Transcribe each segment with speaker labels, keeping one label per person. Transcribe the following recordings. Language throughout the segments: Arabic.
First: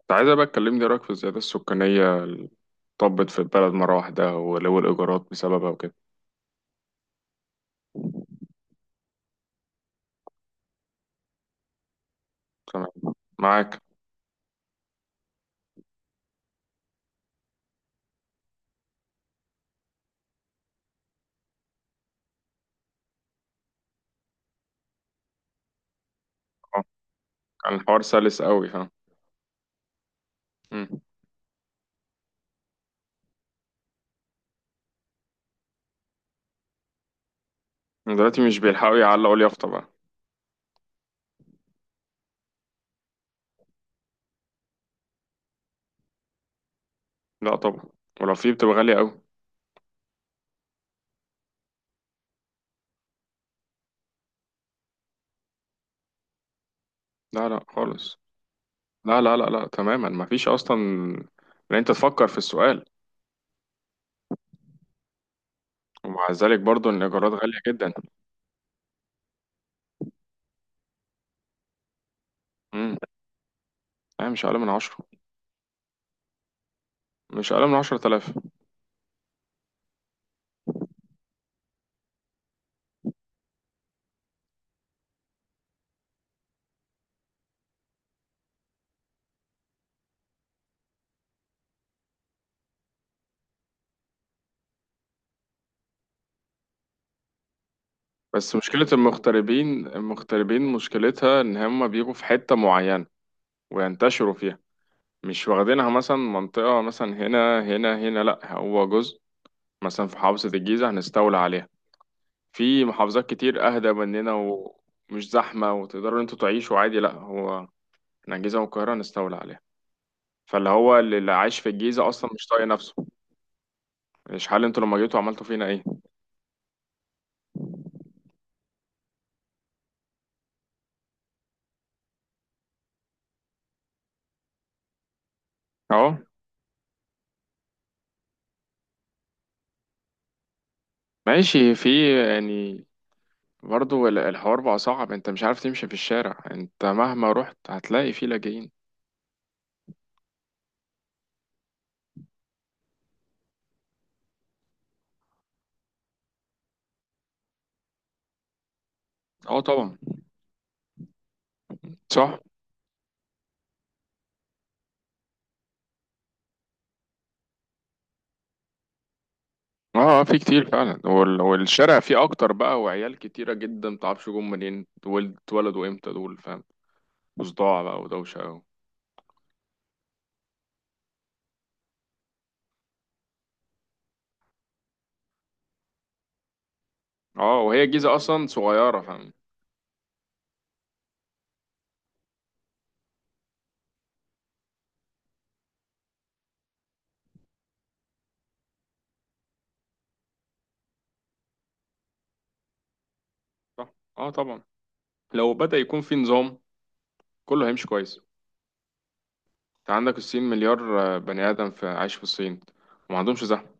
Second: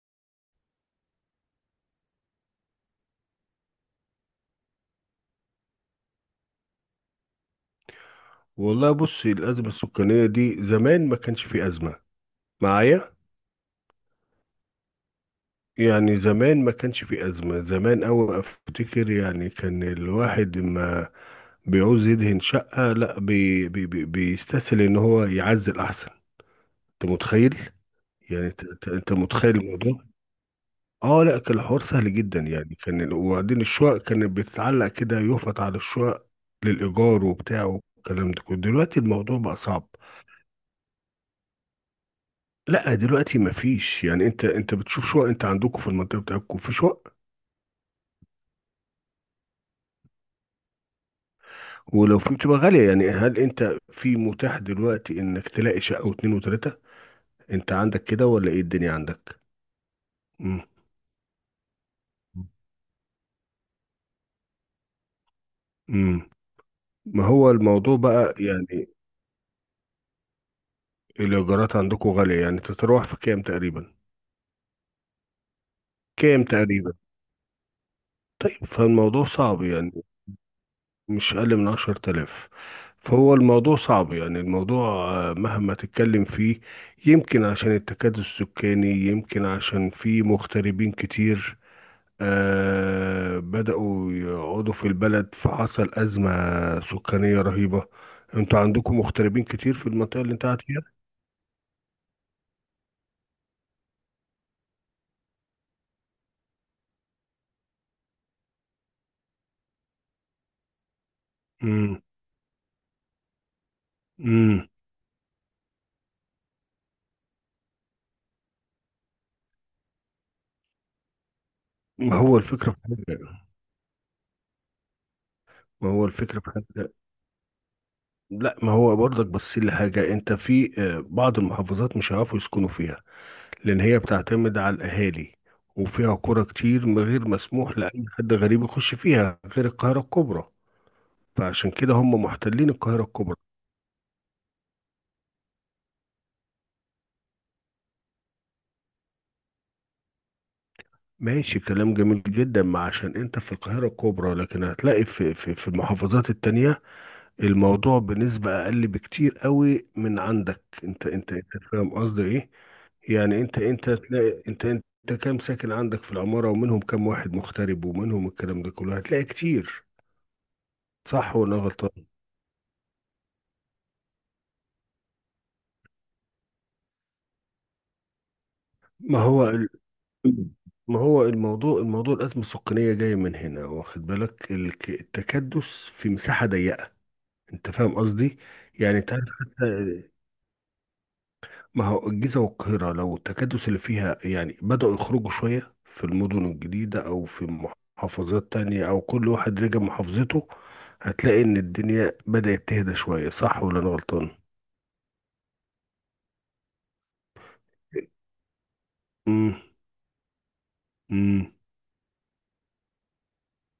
Speaker 1: كنت عايزة بقى تكلمني إيه رأيك في الزيادة السكانية اللي طبت في البلد مرة واحدة، ولو الإيجارات بسببها وكده.
Speaker 2: والله بص، الأزمة السكانية دي زمان ما كانش في أزمة معايا.
Speaker 1: تمام. معاك.
Speaker 2: يعني زمان ما كانش في أزمة، زمان أوي أفتكر، يعني كان الواحد ما بيعوز يدهن شقة لا، بي بي بي بيستسهل إن هو يعزل أحسن.
Speaker 1: اه،
Speaker 2: أنت متخيل؟
Speaker 1: كان الحوار سلس
Speaker 2: يعني أنت
Speaker 1: قوي،
Speaker 2: أنت-
Speaker 1: ها.
Speaker 2: أنت متخيل الموضوع.
Speaker 1: مم.
Speaker 2: اه لا، كان الحوار سهل جدا، يعني وبعدين الشقق كانت بتتعلق كده، يفط على الشقق للإيجار وبتاع والكلام
Speaker 1: دلوقتي
Speaker 2: ده كله.
Speaker 1: مش بيلحقوا
Speaker 2: دلوقتي
Speaker 1: يعلقوا
Speaker 2: الموضوع بقى
Speaker 1: اليافطة
Speaker 2: صعب.
Speaker 1: بقى.
Speaker 2: لا دلوقتي ما فيش، يعني انت بتشوف شقق؟ انت عندكم في المنطقه بتاعتكم في شقق؟
Speaker 1: لا طبعا. ولو في بتبقى غالية قوي.
Speaker 2: ولو في بتبقى غاليه. يعني هل انت في متاح دلوقتي انك تلاقي شقه واتنين وتلاته؟
Speaker 1: لا لا
Speaker 2: انت عندك
Speaker 1: خالص.
Speaker 2: كده ولا ايه الدنيا
Speaker 1: لا لا
Speaker 2: عندك؟
Speaker 1: لا لا، تماما مفيش
Speaker 2: امم.
Speaker 1: أصلا. إن أنت تفكر في السؤال، ومع
Speaker 2: امم.
Speaker 1: ذلك برضو إن
Speaker 2: ما
Speaker 1: الإيجارات
Speaker 2: هو
Speaker 1: غالية جدا.
Speaker 2: الموضوع بقى، يعني الايجارات عندكم غاليه، يعني
Speaker 1: مم.
Speaker 2: تتراوح في كام تقريبا؟
Speaker 1: لا، مش أقل من عشرة.
Speaker 2: كام تقريبا؟
Speaker 1: مش أقل من 10000.
Speaker 2: طيب فالموضوع صعب، يعني مش أقل من عشر تلاف. فهو الموضوع صعب يعني، الموضوع مهما تتكلم فيه. يمكن عشان التكدس السكاني، يمكن عشان في مغتربين كتير بدأوا يقعدوا في البلد، فحصل أزمة سكانية رهيبة.
Speaker 1: بس
Speaker 2: انتوا
Speaker 1: مشكلة
Speaker 2: عندكم مغتربين كتير
Speaker 1: المغتربين،
Speaker 2: في المنطقة اللي انت قاعد
Speaker 1: المغتربين
Speaker 2: فيها؟
Speaker 1: مشكلتها إن هما بيجوا في حتة معينة وينتشروا فيها. مش واخدينها مثلا منطقة، مثلا هنا هنا هنا. لأ، هو جزء مثلا في محافظة الجيزة هنستولى عليها.
Speaker 2: امم.
Speaker 1: في محافظات كتير أهدى مننا
Speaker 2: امم.
Speaker 1: ومش زحمة وتقدروا انتوا تعيشوا عادي. لأ، هو احنا الجيزة والقاهرة هنستولى عليها. فاللي هو اللي عايش في الجيزة
Speaker 2: ما
Speaker 1: أصلا
Speaker 2: هو
Speaker 1: مش طايق
Speaker 2: الفكرة في
Speaker 1: نفسه.
Speaker 2: حاجة،
Speaker 1: مش حال انتوا لما جيتوا عملتوا فينا ايه؟
Speaker 2: ما هو الفكرة في حاجة. لا ما هو برضك، بس اللي حاجة انت في بعض المحافظات مش هيعرفوا يسكنوا فيها، لأن هي بتعتمد على الأهالي،
Speaker 1: اهو
Speaker 2: وفيها قرى كتير من غير مسموح لأي حد غريب يخش فيها غير القاهرة الكبرى. فعشان
Speaker 1: ماشي. في
Speaker 2: كده هم محتلين
Speaker 1: يعني
Speaker 2: القاهرة الكبرى.
Speaker 1: برضه الحوار بقى صعب. انت مش عارف تمشي في الشارع، انت مهما رحت هتلاقي فيه لاجئين.
Speaker 2: ماشي كلام جميل جدا، ما عشان انت في القاهرة الكبرى، لكن هتلاقي في المحافظات التانية الموضوع بنسبة أقل بكتير
Speaker 1: اه
Speaker 2: قوي
Speaker 1: طبعا.
Speaker 2: من عندك. انت فاهم قصدي
Speaker 1: صح.
Speaker 2: ايه؟ يعني انت هتلاقي انت كام ساكن عندك في العمارة، ومنهم كام واحد مغترب، ومنهم الكلام ده كله هتلاقي كتير.
Speaker 1: اه في كتير فعلا،
Speaker 2: صح ولا أنا
Speaker 1: والشارع
Speaker 2: غلطان؟
Speaker 1: فيه اكتر بقى، وعيال كتيرة جدا متعرفش جم منين، دول اتولدوا امتى؟ دول فاهم. وصداع بقى ودوشة أوي.
Speaker 2: ما هو ما هو الموضوع، الأزمة السكانية جاية من هنا، واخد بالك؟ التكدس في مساحة ضيقة.
Speaker 1: اه،
Speaker 2: أنت
Speaker 1: وهي
Speaker 2: فاهم
Speaker 1: الجيزة
Speaker 2: قصدي؟
Speaker 1: اصلا
Speaker 2: يعني
Speaker 1: صغيرة
Speaker 2: أنت عارف
Speaker 1: فاهم.
Speaker 2: حتى، ما هو الجيزة والقاهرة لو التكدس اللي فيها، يعني بدأوا يخرجوا شوية في المدن الجديدة، أو في محافظات تانية، أو كل واحد رجع محافظته، هتلاقي إن الدنيا بدأت تهدى شوية. صح ولا أنا
Speaker 1: صح، اه
Speaker 2: غلطان؟
Speaker 1: طبعا. لو بدأ يكون في نظام كله هيمشي كويس.
Speaker 2: امم.
Speaker 1: انت عندك الصين، مليار بني
Speaker 2: امم.
Speaker 1: ادم في عايش في الصين وما عندهمش زحمة.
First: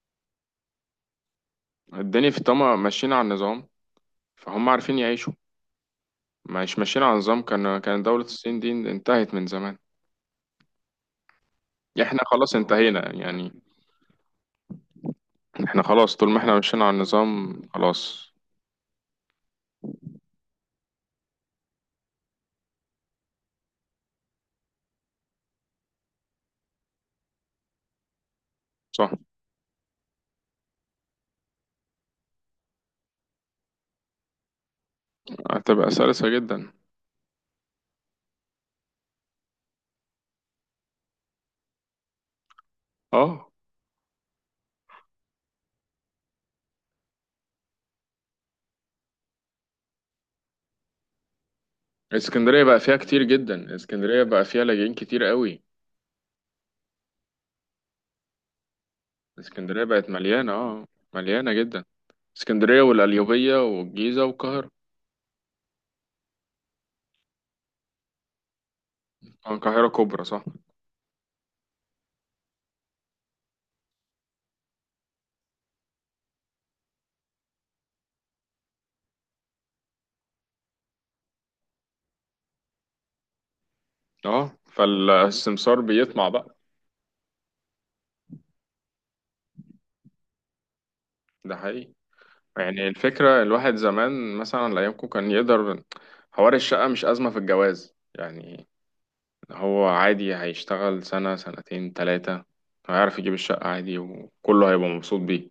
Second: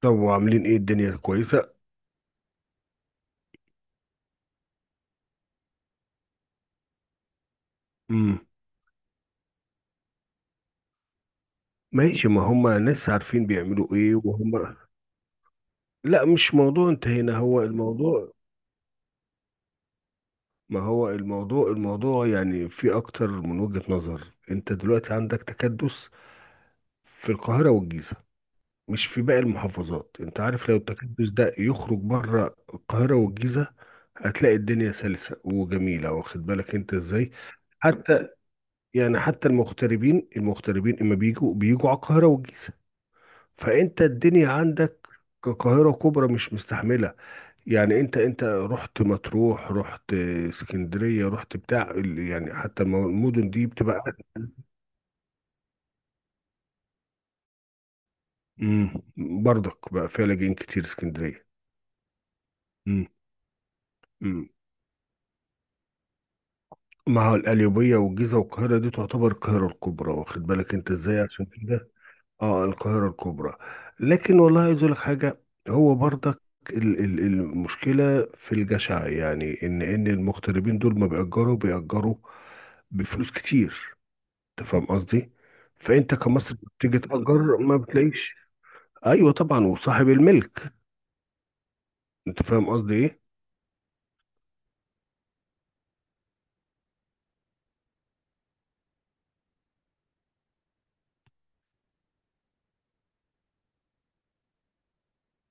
Speaker 2: طب وعاملين ايه؟ الدنيا كويسة؟
Speaker 1: الدنيا في طما ماشيين على النظام فهم عارفين يعيشوا. مش ماشيين على النظام كان دولة
Speaker 2: امم.
Speaker 1: الصين دي انتهت من زمان. احنا
Speaker 2: ماشي، ما
Speaker 1: خلاص
Speaker 2: هم ناس
Speaker 1: انتهينا
Speaker 2: عارفين
Speaker 1: يعني.
Speaker 2: بيعملوا ايه وهم.
Speaker 1: احنا خلاص،
Speaker 2: لا
Speaker 1: طول ما احنا
Speaker 2: مش
Speaker 1: ماشيين
Speaker 2: موضوع
Speaker 1: على
Speaker 2: انتهينا،
Speaker 1: النظام
Speaker 2: هو
Speaker 1: خلاص.
Speaker 2: الموضوع، ما هو الموضوع، يعني في اكتر من وجهة نظر. انت دلوقتي عندك تكدس في القاهرة والجيزة، مش
Speaker 1: صح.
Speaker 2: في باقي المحافظات. انت عارف لو التكدس ده يخرج بره القاهرة والجيزة، هتلاقي الدنيا سلسة
Speaker 1: هتبقى
Speaker 2: وجميلة،
Speaker 1: سلسة
Speaker 2: واخد
Speaker 1: جدا.
Speaker 2: بالك انت ازاي؟ حتى يعني حتى المغتربين اما بيجوا، بيجوا على القاهرة والجيزة،
Speaker 1: اه،
Speaker 2: فانت الدنيا عندك كقاهرة كبرى مش مستحملة. يعني انت رحت مطروح، رحت اسكندرية، رحت بتاع يعني
Speaker 1: اسكندرية بقى
Speaker 2: حتى
Speaker 1: فيها كتير
Speaker 2: المدن دي
Speaker 1: جدا،
Speaker 2: بتبقى.
Speaker 1: اسكندرية بقى فيها لاجئين كتير قوي.
Speaker 2: امم،
Speaker 1: اسكندرية
Speaker 2: برضك بقى
Speaker 1: بقت
Speaker 2: فيها
Speaker 1: مليانة،
Speaker 2: لاجئين
Speaker 1: اه.
Speaker 2: كتير اسكندرية.
Speaker 1: مليانة جدا. اسكندرية
Speaker 2: امم.
Speaker 1: والقليوبية والجيزة
Speaker 2: امم.
Speaker 1: والقاهرة.
Speaker 2: ما هو القليوبية والجيزة والقاهرة دي تعتبر
Speaker 1: اه،
Speaker 2: القاهرة
Speaker 1: القاهرة
Speaker 2: الكبرى،
Speaker 1: كبرى صح.
Speaker 2: واخد بالك انت ازاي؟ عشان كده اه، القاهرة الكبرى. لكن والله عايز اقول لك حاجة، هو برضك المشكلة في الجشع، يعني ان المغتربين دول ما بيأجروا، بيأجروا بفلوس كتير.
Speaker 1: اه،
Speaker 2: انت فاهم قصدي؟
Speaker 1: فالسمسار
Speaker 2: فانت
Speaker 1: بيطمع بقى.
Speaker 2: كمصري بتيجي تأجر ما بتلاقيش. ايوه طبعا، وصاحب الملك.
Speaker 1: ده حقيقي.
Speaker 2: انت فاهم
Speaker 1: يعني
Speaker 2: قصدي ايه؟
Speaker 1: الفكرة، الواحد زمان مثلا أيامكم كان يقدر. حوار الشقة مش أزمة في الجواز يعني. هو عادي، هيشتغل سنة سنتين تلاتة هيعرف يجيب الشقة عادي وكله هيبقى مبسوط بيه.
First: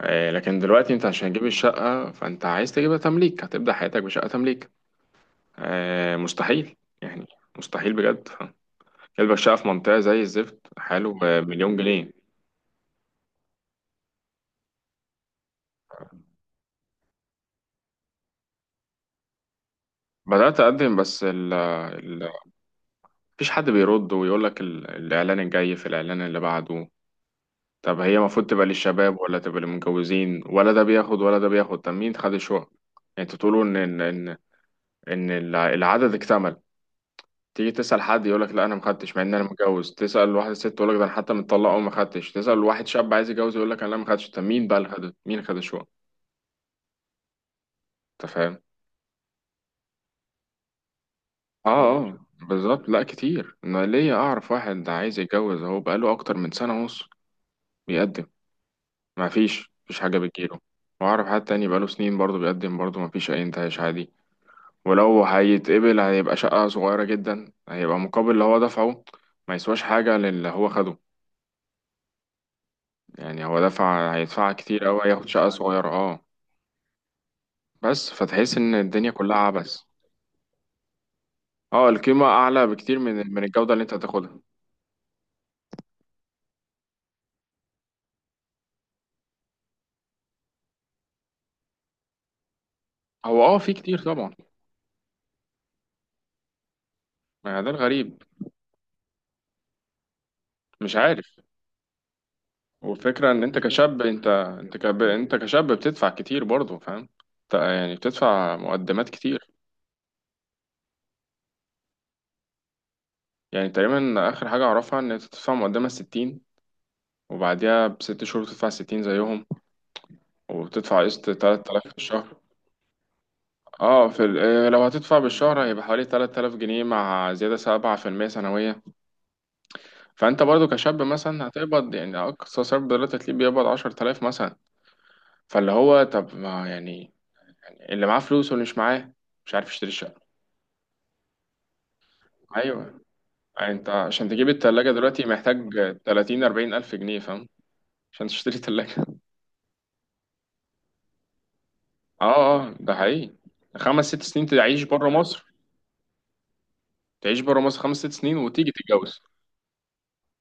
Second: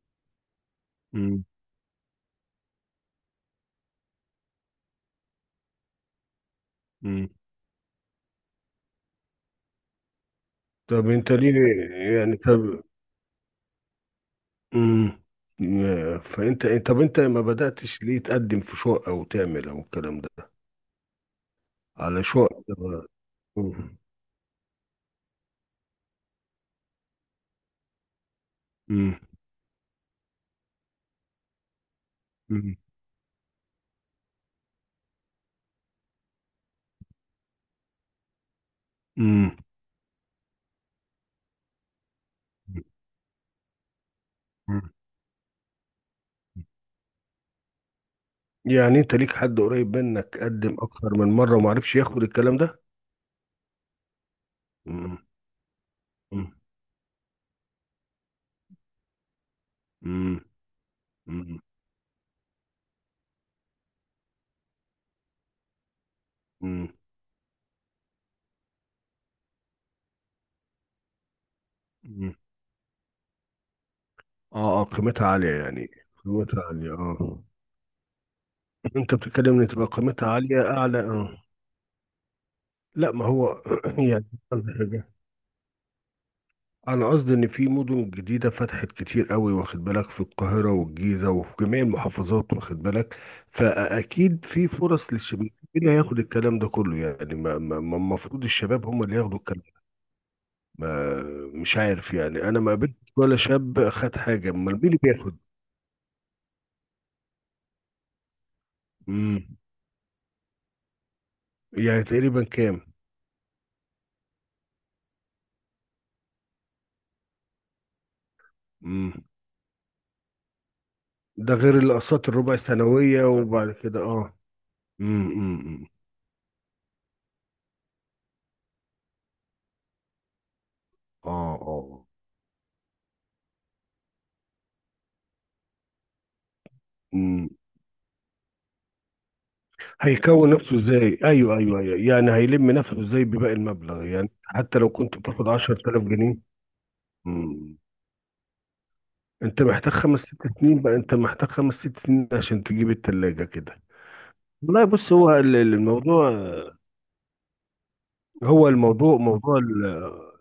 Speaker 1: لكن دلوقتي انت عشان تجيب
Speaker 2: امم.
Speaker 1: الشقة فانت عايز تجيبها تمليك، هتبدأ حياتك بشقة تمليك. آه، مستحيل يعني.
Speaker 2: امم.
Speaker 1: مستحيل بجد. كلبة الشقة في منطقة زي الزفت
Speaker 2: طب
Speaker 1: حاله
Speaker 2: انت
Speaker 1: بمليون
Speaker 2: ليه؟
Speaker 1: جنيه.
Speaker 2: يعني طب، امم، فانت طب، انت ما بدأتش ليه تقدم في شقة، او تعمل، او الكلام ده،
Speaker 1: بدأت أقدم، بس ال
Speaker 2: على
Speaker 1: ال
Speaker 2: شقة؟
Speaker 1: مفيش حد
Speaker 2: مم.
Speaker 1: بيرد ويقول لك. الإعلان الجاي في الإعلان اللي بعده. طب هي المفروض تبقى
Speaker 2: امم.
Speaker 1: للشباب ولا تبقى للمتجوزين؟ ولا ده بياخد ولا ده بياخد؟ طب مين خد الشقة يعني؟
Speaker 2: امم.
Speaker 1: انتوا تقولوا ان ان ان إن العدد اكتمل. تيجي تسأل حد يقول لك لا أنا ما خدتش، مع إن أنا
Speaker 2: مم.
Speaker 1: متجوز. تسأل واحد ست تقول لك ده أنا حتى متطلق وما خدتش. تسأل واحد شاب عايز يتجوز يقول لك أنا لا ما خدتش. طب مين بقى اللي
Speaker 2: مم.
Speaker 1: خد؟ مين اللي خد شو؟ أنت فاهم؟
Speaker 2: يعني انت ليك حد قريب منك قدم اكتر من مرة
Speaker 1: آه.
Speaker 2: وما عرفش ياخد
Speaker 1: آه
Speaker 2: الكلام ده؟
Speaker 1: بالظبط. لا كتير، أنا ليا أعرف واحد ده عايز
Speaker 2: مم.
Speaker 1: يتجوز أهو، بقاله أكتر من
Speaker 2: امم.
Speaker 1: سنة ونص بيقدم، ما فيش مفيش حاجة
Speaker 2: امم.
Speaker 1: بتجيله. وأعرف حد تاني بقاله سنين برضه بيقدم، برضه ما فيش أي انتهاش عادي. ولو هيتقبل هيبقى شقة
Speaker 2: مم.
Speaker 1: صغيرة جدا، هيبقى مقابل اللي هو دفعه ما يسواش حاجة للي هو خده.
Speaker 2: مم.
Speaker 1: يعني هو هيدفع
Speaker 2: اه اه،
Speaker 1: كتير أوي،
Speaker 2: قيمتها
Speaker 1: هياخد شقة
Speaker 2: عالية
Speaker 1: صغيرة،
Speaker 2: يعني،
Speaker 1: اه.
Speaker 2: قيمتها عالية اه.
Speaker 1: بس فتحس إن الدنيا
Speaker 2: انت
Speaker 1: كلها
Speaker 2: بتتكلم ان
Speaker 1: عبث.
Speaker 2: تبقى قيمتها عالية اعلى؟ اه.
Speaker 1: اه، القيمة أعلى بكتير
Speaker 2: لا ما
Speaker 1: من
Speaker 2: هو،
Speaker 1: الجودة اللي أنت
Speaker 2: يعني
Speaker 1: هتاخدها.
Speaker 2: قصدي حاجة، انا قصدي ان في مدن جديدة فتحت كتير قوي، واخد بالك؟ في القاهرة والجيزة، وفي جميع المحافظات، واخد بالك؟
Speaker 1: هو اه في كتير طبعا.
Speaker 2: فاكيد في فرص للشباب. مين اللي هياخد الكلام ده كله يعني؟ ما
Speaker 1: ما ده
Speaker 2: ما- ما
Speaker 1: الغريب،
Speaker 2: المفروض الشباب هم اللي ياخدوا الكلام.
Speaker 1: مش
Speaker 2: ما
Speaker 1: عارف.
Speaker 2: مش عارف، يعني انا ما قابلتش
Speaker 1: والفكرة
Speaker 2: ولا
Speaker 1: إن أنت
Speaker 2: شاب
Speaker 1: كشاب
Speaker 2: خد
Speaker 1: أنت
Speaker 2: حاجة. امال
Speaker 1: أنت
Speaker 2: مين اللي
Speaker 1: كب... أنت
Speaker 2: بياخد؟
Speaker 1: كشاب بتدفع كتير برضه فاهم. أنت يعني بتدفع مقدمات كتير.
Speaker 2: امم. يعني تقريبا كام؟
Speaker 1: يعني تقريبا آخر حاجة أعرفها إن أنت تدفع مقدمة 60، وبعديها بست شهور تدفع 60
Speaker 2: امم.
Speaker 1: زيهم، وبتدفع قسط
Speaker 2: ده
Speaker 1: تلات
Speaker 2: غير
Speaker 1: آلاف في
Speaker 2: الاقساط
Speaker 1: الشهر.
Speaker 2: الربع السنويه. وبعد كده
Speaker 1: اه في ال-
Speaker 2: اه.
Speaker 1: آه، لو هتدفع
Speaker 2: امم.
Speaker 1: بالشهر هيبقى
Speaker 2: امم.
Speaker 1: حوالي 3000 جنيه مع زيادة 7% سنوية. فانت برضو كشاب مثلا
Speaker 2: اه
Speaker 1: هتقبض،
Speaker 2: اه.
Speaker 1: يعني اقصى سبب دلوقتي هتلاقيه بيقبض 10000 مثلا. فاللي هو طب، ما يعني
Speaker 2: امم.
Speaker 1: اللي معاه فلوس واللي مش معاه مش عارف يشتري الشقة.
Speaker 2: هيكون نفسه ازاي؟ ايوه ايوه ايوه، يعني هيلم
Speaker 1: ايوه.
Speaker 2: نفسه ازاي بباقي
Speaker 1: يعني انت
Speaker 2: المبلغ؟
Speaker 1: عشان
Speaker 2: يعني
Speaker 1: تجيب
Speaker 2: حتى لو
Speaker 1: التلاجة
Speaker 2: كنت
Speaker 1: دلوقتي
Speaker 2: بتاخد
Speaker 1: محتاج
Speaker 2: 10000 جنيه.
Speaker 1: 30 40 الف جنيه فاهم،
Speaker 2: امم.
Speaker 1: عشان تشتري تلاجة
Speaker 2: انت محتاج خمس ست سنين بقى، انت محتاج خمس ست سنين
Speaker 1: اه
Speaker 2: عشان
Speaker 1: اه،
Speaker 2: تجيب
Speaker 1: ده حقيقي.
Speaker 2: التلاجة كده.
Speaker 1: خمس ست سنين تعيش
Speaker 2: والله
Speaker 1: بره
Speaker 2: بص، هو
Speaker 1: مصر.
Speaker 2: الموضوع،
Speaker 1: تعيش بره مصر خمس ست سنين
Speaker 2: هو
Speaker 1: وتيجي
Speaker 2: الموضوع
Speaker 1: تتجوز.
Speaker 2: موضوع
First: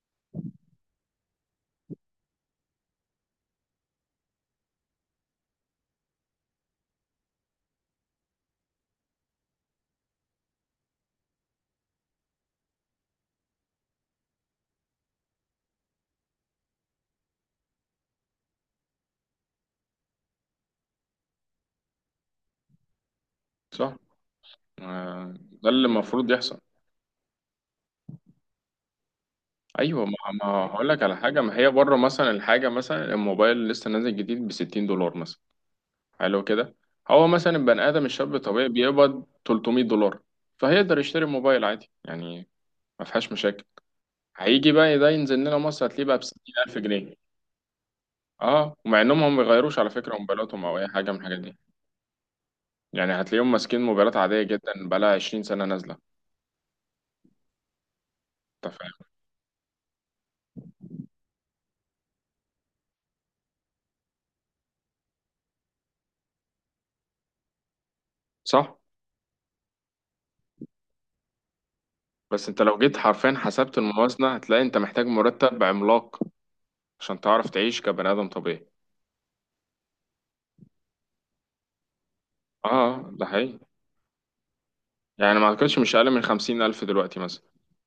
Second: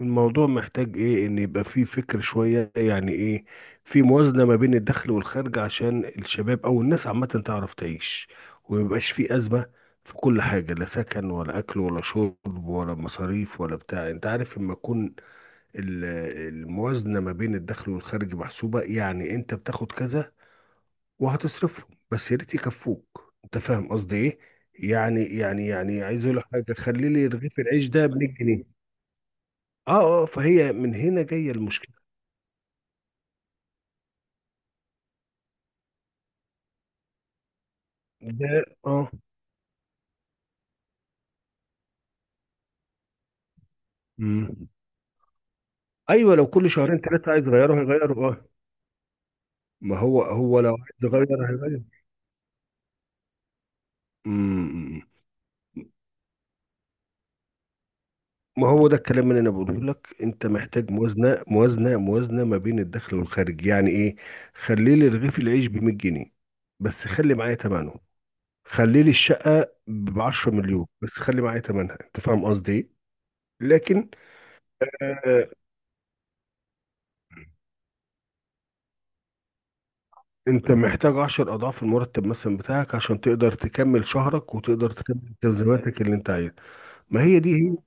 Speaker 2: الموضوع محتاج ايه، ان يبقى فيه فكر شوية. يعني ايه؟ في موازنة ما بين الدخل والخارج، عشان الشباب او الناس عامة تعرف تعيش، وميبقاش فيه ازمة في كل حاجة، لا سكن ولا اكل ولا شرب ولا مصاريف ولا بتاع. انت عارف لما تكون ال- الموازنة ما بين الدخل والخارج محسوبة؟ يعني انت بتاخد كذا وهتصرفهم، بس يا ريت يكفوك. انت فاهم
Speaker 1: صح.
Speaker 2: قصدي ايه؟ يعني
Speaker 1: آه،
Speaker 2: يعني
Speaker 1: ده اللي
Speaker 2: يعني عايز
Speaker 1: المفروض
Speaker 2: اقول لك
Speaker 1: يحصل.
Speaker 2: حاجة، خلي لي رغيف العيش ده ب 100 جنيه. اه
Speaker 1: ايوه. ما
Speaker 2: اه،
Speaker 1: ما
Speaker 2: فهي
Speaker 1: هقول
Speaker 2: من
Speaker 1: لك على
Speaker 2: هنا
Speaker 1: حاجه.
Speaker 2: جايه
Speaker 1: ما هي
Speaker 2: المشكله.
Speaker 1: بره مثلا الحاجه، مثلا الموبايل لسه نازل جديد ب 60 دولار مثلا. حلو كده. هو مثلا البني ادم الشاب
Speaker 2: ده
Speaker 1: الطبيعي
Speaker 2: اه.
Speaker 1: بيقبض 300 دولار، فهيقدر يشتري موبايل عادي يعني، ما فيهاش مشاكل.
Speaker 2: مم.
Speaker 1: هيجي بقى ده ينزل لنا مصر هتلاقيه بقى ب
Speaker 2: ايوه، لو كل
Speaker 1: 60000
Speaker 2: شهرين
Speaker 1: جنيه
Speaker 2: ثلاثه عايز يغيره هيغيره اه.
Speaker 1: اه، ومع انهم هم ما بيغيروش على
Speaker 2: ما
Speaker 1: فكره
Speaker 2: هو هو
Speaker 1: موبايلاتهم
Speaker 2: لو
Speaker 1: او اي
Speaker 2: عايز
Speaker 1: حاجه من
Speaker 2: يغير
Speaker 1: الحاجات دي.
Speaker 2: هيغير.
Speaker 1: يعني هتلاقيهم ماسكين موبايلات عاديه جدا بقى
Speaker 2: مم.
Speaker 1: لها 20 سنه نازله.
Speaker 2: ما
Speaker 1: انت
Speaker 2: هو
Speaker 1: فاهم.
Speaker 2: ده الكلام اللي انا بقوله لك، انت محتاج موازنه، موازنه ما بين الدخل والخارج. يعني ايه؟ خلي لي رغيف العيش ب 100 جنيه، بس خلي معايا ثمنه.
Speaker 1: صح.
Speaker 2: خلي لي الشقه ب 10 مليون، بس خلي معايا ثمنها. انت فاهم
Speaker 1: بس انت
Speaker 2: قصدي
Speaker 1: لو
Speaker 2: ايه؟
Speaker 1: جيت حرفيا حسبت
Speaker 2: لكن
Speaker 1: الموازنه هتلاقي انت محتاج مرتب عملاق عشان تعرف تعيش كبني آدم طبيعي.
Speaker 2: انت محتاج عشر اضعاف المرتب مثلا
Speaker 1: اه،
Speaker 2: بتاعك، عشان
Speaker 1: ده
Speaker 2: تقدر
Speaker 1: حقيقي.
Speaker 2: تكمل شهرك، وتقدر تكمل
Speaker 1: يعني ما أعتقدش مش
Speaker 2: تلزيماتك
Speaker 1: أقل
Speaker 2: اللي
Speaker 1: من
Speaker 2: انت عايزها.
Speaker 1: 50000 دلوقتي
Speaker 2: ما هي
Speaker 1: مثلا.
Speaker 2: دي هي.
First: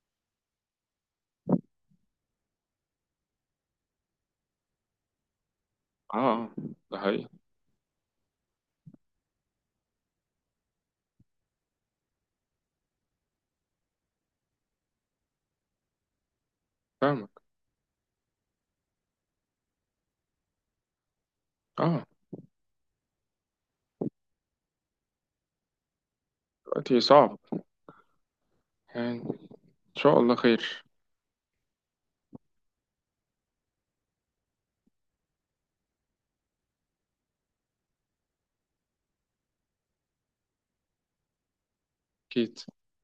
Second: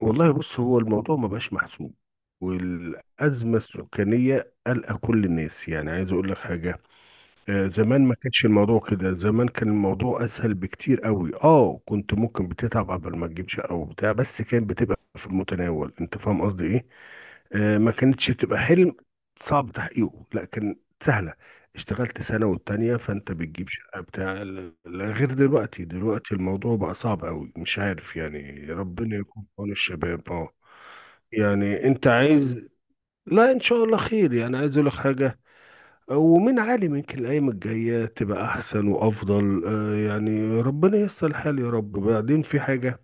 Speaker 2: والله بص، هو الموضوع ما بقاش محسوب، والازمه السكانيه قلقه كل الناس. يعني عايز
Speaker 1: اه،
Speaker 2: اقول لك حاجه،
Speaker 1: ده حقيقي.
Speaker 2: زمان ما كانش الموضوع كده. زمان كان الموضوع اسهل بكتير قوي اه. كنت ممكن بتتعب قبل ما تجيب شقه وبتاع، بس كانت بتبقى في المتناول. انت فاهم قصدي ايه؟
Speaker 1: فاهمك.
Speaker 2: آه، ما كانتش بتبقى حلم صعب تحقيقه، لا كان سهله.
Speaker 1: اه،
Speaker 2: اشتغلت سنه والتانيه فانت بتجيب شقه بتاع غير دلوقتي. دلوقتي الموضوع بقى
Speaker 1: دلوقتي
Speaker 2: صعب
Speaker 1: صعب.
Speaker 2: قوي، مش عارف. يعني ربنا
Speaker 1: يعني إن
Speaker 2: يكون في عون
Speaker 1: شاء
Speaker 2: الشباب
Speaker 1: الله
Speaker 2: اه.
Speaker 1: خير.
Speaker 2: يعني انت عايز، لا ان شاء الله خير. يعني عايز اقول لك حاجه، ومن عالي يمكن الأيام الجاية تبقى أحسن وأفضل. يعني ربنا ييسر الحال يا رب. بعدين
Speaker 1: أكيد.
Speaker 2: في حاجة،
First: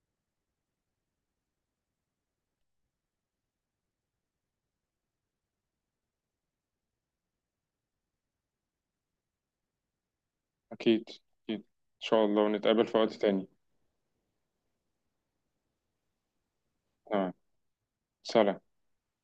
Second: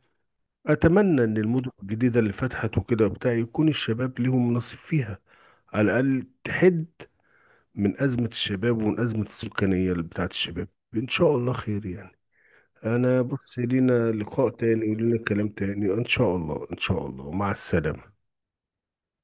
Speaker 2: أتمنى إن المدن الجديدة اللي فتحت وكده وبتاع يكون الشباب ليهم نصيب فيها، على الأقل تحد من أزمة الشباب، ومن أزمة السكانية اللي بتاعت الشباب.
Speaker 1: أكيد.
Speaker 2: إن شاء الله
Speaker 1: أكيد
Speaker 2: خير
Speaker 1: إن
Speaker 2: يعني.
Speaker 1: شاء الله، ونتقابل في وقت
Speaker 2: أنا
Speaker 1: تاني.
Speaker 2: بص، لينا لقاء تاني ولينا كلام تاني إن شاء الله. إن شاء الله،
Speaker 1: تمام.
Speaker 2: مع السلامة.
Speaker 1: سلام.